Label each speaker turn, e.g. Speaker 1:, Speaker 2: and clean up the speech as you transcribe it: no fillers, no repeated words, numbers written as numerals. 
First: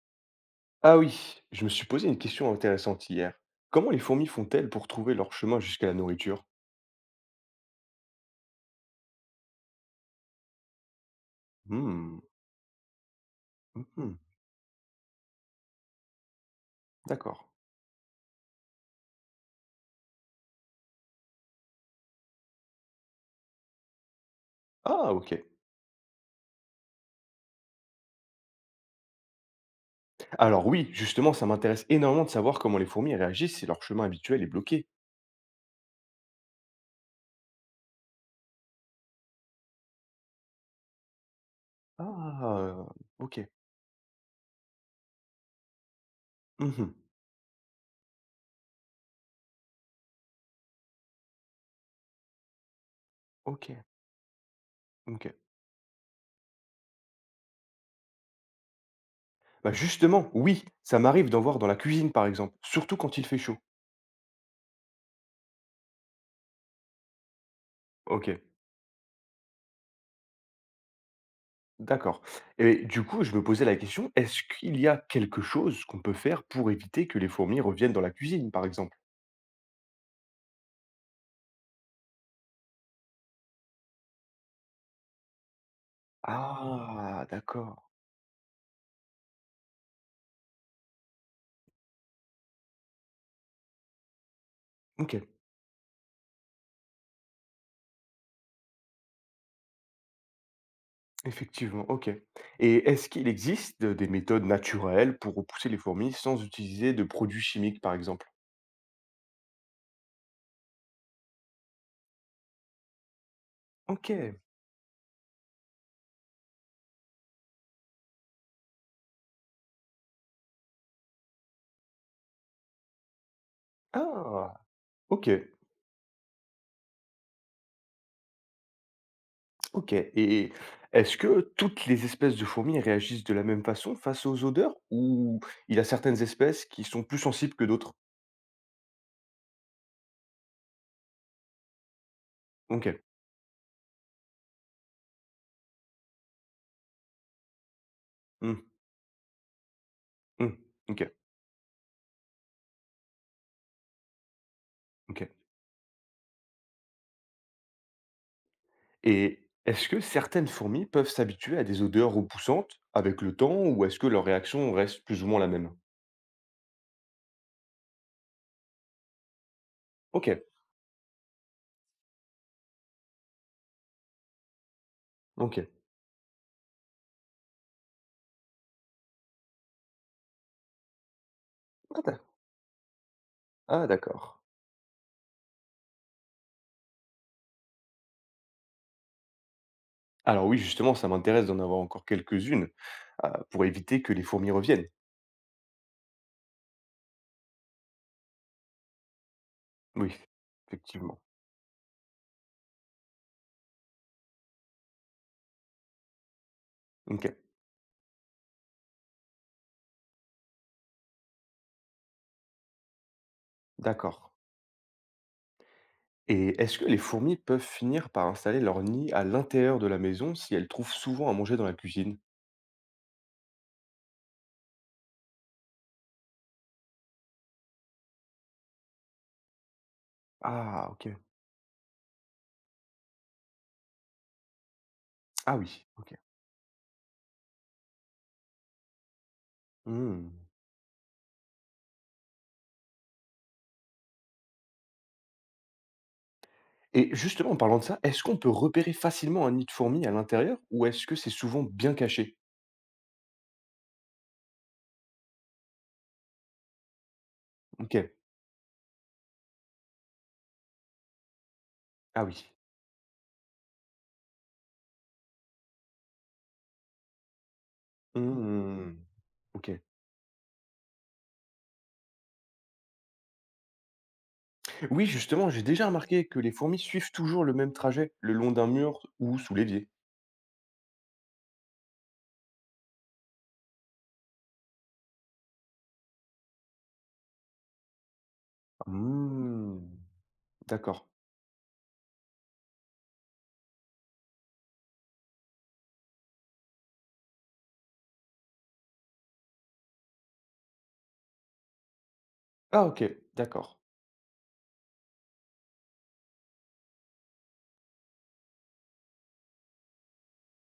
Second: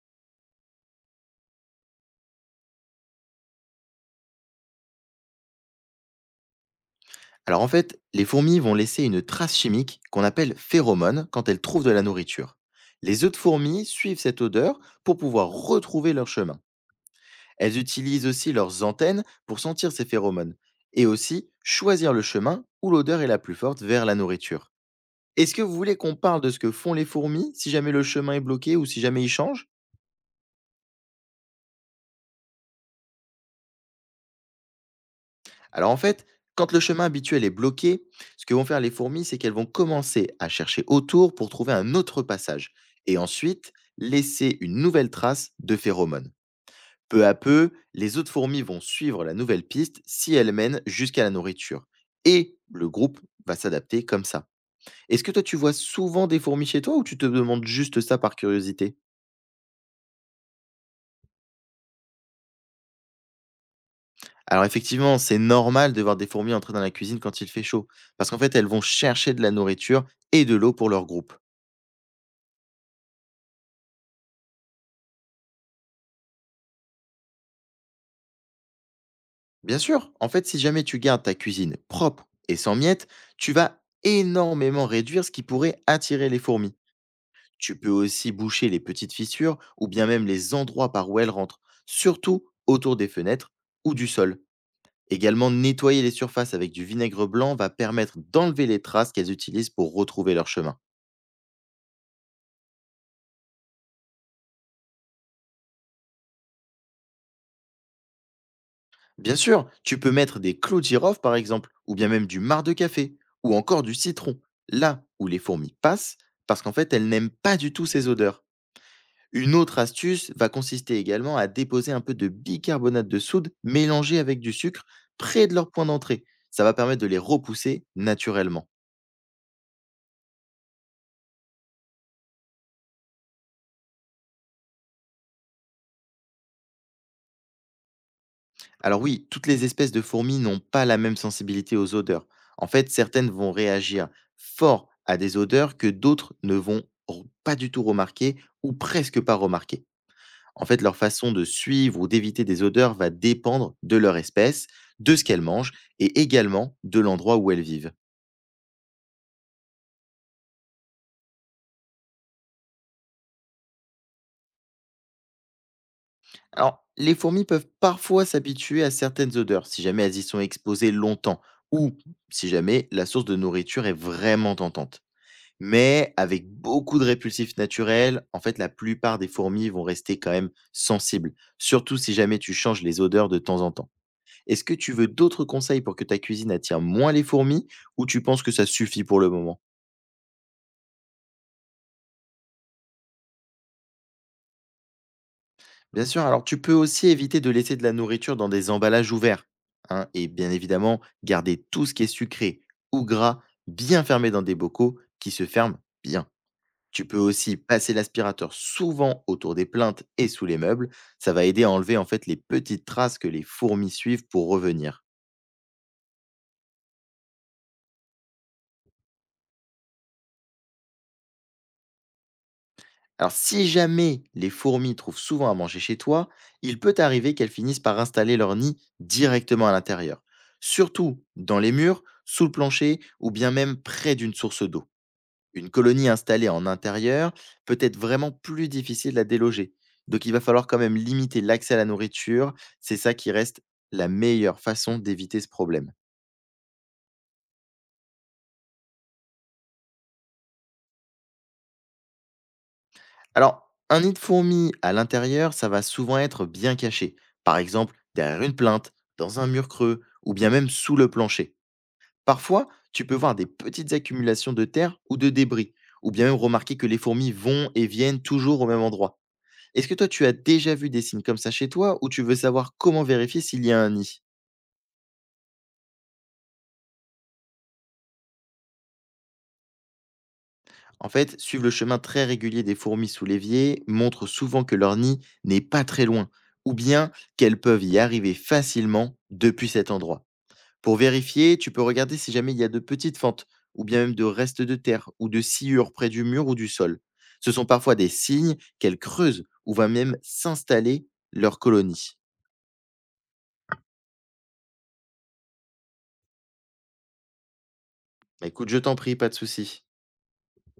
Speaker 1: Ah oui, je me suis posé une question intéressante hier. Comment les fourmis font-elles pour trouver leur chemin jusqu'à la nourriture?
Speaker 2: Alors en fait, les fourmis vont laisser une trace chimique qu'on appelle phéromone quand elles trouvent de la
Speaker 1: Hmm,
Speaker 2: nourriture. Les œufs de fourmis
Speaker 1: mhm,
Speaker 2: suivent cette odeur pour pouvoir retrouver leur chemin.
Speaker 1: d'accord.
Speaker 2: Elles utilisent aussi leurs antennes pour sentir ces phéromones et aussi choisir le chemin où l'odeur est la plus forte vers la nourriture.
Speaker 1: Ah, ok.
Speaker 2: Est-ce que vous voulez qu'on parle de ce que font les fourmis si jamais le chemin est bloqué ou si jamais il change?
Speaker 1: Alors oui, justement, ça m'intéresse énormément de savoir comment les fourmis réagissent si leur chemin habituel est bloqué.
Speaker 2: Alors en fait, quand le chemin habituel est bloqué, ce que vont faire les fourmis, c'est qu'elles vont commencer à chercher autour pour trouver un autre passage,
Speaker 1: Ah,
Speaker 2: et
Speaker 1: ok.
Speaker 2: ensuite laisser une nouvelle trace de phéromones.
Speaker 1: Mhm,
Speaker 2: Peu à peu, les autres fourmis vont suivre la nouvelle piste si elle mène jusqu'à la nourriture. Et le groupe va
Speaker 1: ok,
Speaker 2: s'adapter comme ça. Est-ce que
Speaker 1: ok.
Speaker 2: toi tu vois souvent des fourmis chez toi ou tu te demandes juste ça par curiosité?
Speaker 1: Bah justement, oui, ça m'arrive d'en voir dans la cuisine, par exemple, surtout quand il fait chaud.
Speaker 2: Alors effectivement, c'est normal de voir des fourmis entrer dans la cuisine quand il fait chaud,
Speaker 1: Ok,
Speaker 2: parce qu'en fait elles vont chercher de la nourriture et de l'eau pour leur groupe.
Speaker 1: d'accord. Et du coup, je me posais la question, est-ce qu'il y a quelque chose qu'on peut faire pour éviter que les fourmis reviennent dans la cuisine, par exemple?
Speaker 2: Bien sûr, en fait, si jamais tu gardes ta cuisine propre et sans miettes, tu vas énormément réduire ce qui pourrait attirer les fourmis.
Speaker 1: Ah, d'accord.
Speaker 2: Tu peux aussi boucher les petites fissures ou bien même les endroits par où elles rentrent, surtout autour des fenêtres ou du sol.
Speaker 1: OK,
Speaker 2: Également, nettoyer les surfaces avec du vinaigre blanc va permettre d'enlever les traces qu'elles utilisent pour retrouver leur chemin.
Speaker 1: effectivement, OK et est-ce qu'il existe des méthodes naturelles pour repousser les fourmis sans utiliser de produits chimiques, par exemple?
Speaker 2: Bien sûr, tu peux mettre des clous de girofle par exemple, ou bien même du marc de café, ou encore du
Speaker 1: OK.
Speaker 2: citron, là où les fourmis passent, parce qu'en fait, elles n'aiment pas du tout ces odeurs. Une autre astuce va consister également à déposer un peu de bicarbonate de soude mélangé avec du
Speaker 1: Ah!
Speaker 2: sucre
Speaker 1: OK,
Speaker 2: près de leur point d'entrée. Ça va permettre de les repousser naturellement.
Speaker 1: OK et est-ce que toutes les espèces de fourmis réagissent de la même façon face aux odeurs ou il y a certaines espèces qui sont plus sensibles que d'autres?
Speaker 2: Alors oui, toutes les espèces de fourmis n'ont pas la même sensibilité aux odeurs. En fait,
Speaker 1: OK.
Speaker 2: certaines vont réagir fort à des odeurs que d'autres ne vont pas du tout remarquer
Speaker 1: Mmh,
Speaker 2: ou presque pas remarquer.
Speaker 1: mmh,
Speaker 2: En fait, leur
Speaker 1: OK,
Speaker 2: façon de suivre ou d'éviter des odeurs va dépendre de leur espèce, de ce
Speaker 1: OK
Speaker 2: qu'elles mangent et également de l'endroit où elles vivent.
Speaker 1: et est-ce que certaines fourmis peuvent s'habituer à des odeurs repoussantes avec le temps ou est-ce que leur réaction reste plus ou moins la même?
Speaker 2: Alors, les fourmis peuvent parfois s'habituer à certaines odeurs si jamais elles y sont
Speaker 1: OK.
Speaker 2: exposées longtemps ou si jamais la source de nourriture est vraiment tentante.
Speaker 1: OK.
Speaker 2: Mais avec beaucoup de répulsifs naturels, en fait, la plupart des fourmis vont rester quand même sensibles, surtout
Speaker 1: Ah
Speaker 2: si
Speaker 1: d'ac
Speaker 2: jamais tu changes les odeurs de temps en
Speaker 1: ah
Speaker 2: temps.
Speaker 1: d'accord.
Speaker 2: Est-ce que tu veux d'autres conseils pour que ta cuisine attire moins les fourmis ou tu penses que ça suffit pour le moment?
Speaker 1: Alors oui, justement, ça m'intéresse d'en avoir encore quelques-unes, pour éviter que les fourmis reviennent.
Speaker 2: Bien sûr, alors tu peux aussi éviter de laisser de la nourriture dans des emballages ouverts, hein,
Speaker 1: Oui,
Speaker 2: et bien évidemment,
Speaker 1: effectivement.
Speaker 2: garder tout ce qui est sucré ou gras bien fermé dans des bocaux qui se ferment bien. Tu peux
Speaker 1: OK,
Speaker 2: aussi passer l'aspirateur souvent autour des plaintes et sous les meubles. Ça va aider à enlever en fait les petites traces que les fourmis suivent
Speaker 1: d'accord
Speaker 2: pour revenir.
Speaker 1: et est-ce que les fourmis peuvent finir par installer leur nid à l'intérieur de la maison si elles trouvent souvent à manger dans la cuisine?
Speaker 2: Alors, si jamais les fourmis trouvent souvent à manger chez toi, il peut arriver qu'elles finissent par installer leur nid directement à l'intérieur,
Speaker 1: Ah OK.
Speaker 2: surtout dans les murs, sous le plancher ou bien même près d'une source d'eau.
Speaker 1: Ah
Speaker 2: Une
Speaker 1: oui,
Speaker 2: colonie
Speaker 1: OK.
Speaker 2: installée en intérieur peut être vraiment plus difficile à déloger. Donc, il va
Speaker 1: Mmh
Speaker 2: falloir quand même limiter l'accès à la nourriture. C'est ça qui reste la meilleure façon d'éviter ce problème.
Speaker 1: et justement, en parlant de ça, est-ce qu'on peut repérer facilement un nid de fourmis à l'intérieur ou est-ce que c'est souvent bien caché?
Speaker 2: Alors, un nid de fourmis à l'intérieur, ça va souvent être bien caché. Par
Speaker 1: OK.
Speaker 2: exemple, derrière une plainte, dans un mur creux, ou bien même sous le plancher.
Speaker 1: Ah oui.
Speaker 2: Parfois, tu peux voir des petites accumulations de terre ou de débris, ou bien même remarquer que les fourmis vont et viennent toujours au même
Speaker 1: Mmh.
Speaker 2: endroit.
Speaker 1: OK.
Speaker 2: Est-ce que toi, tu as déjà vu des signes comme ça chez toi, ou tu veux savoir comment vérifier s'il y a un nid?
Speaker 1: Oui, justement, j'ai déjà remarqué que les fourmis suivent toujours le même trajet, le long d'un mur ou sous l'évier.
Speaker 2: En fait, suivre le chemin très régulier des fourmis sous l'évier montre souvent que leur nid n'est pas très loin, ou bien qu'elles peuvent y arriver facilement depuis
Speaker 1: Hmm,
Speaker 2: cet endroit. Pour
Speaker 1: d'accord.
Speaker 2: vérifier, tu peux regarder si jamais il y a de petites fentes, ou bien même de restes de terre, ou de sciures près du mur ou du sol. Ce sont parfois des signes qu'elles creusent, ou va même s'installer leur colonie.
Speaker 1: Ah ok, d'accord.
Speaker 2: Bah, écoute, je t'en prie, pas de souci.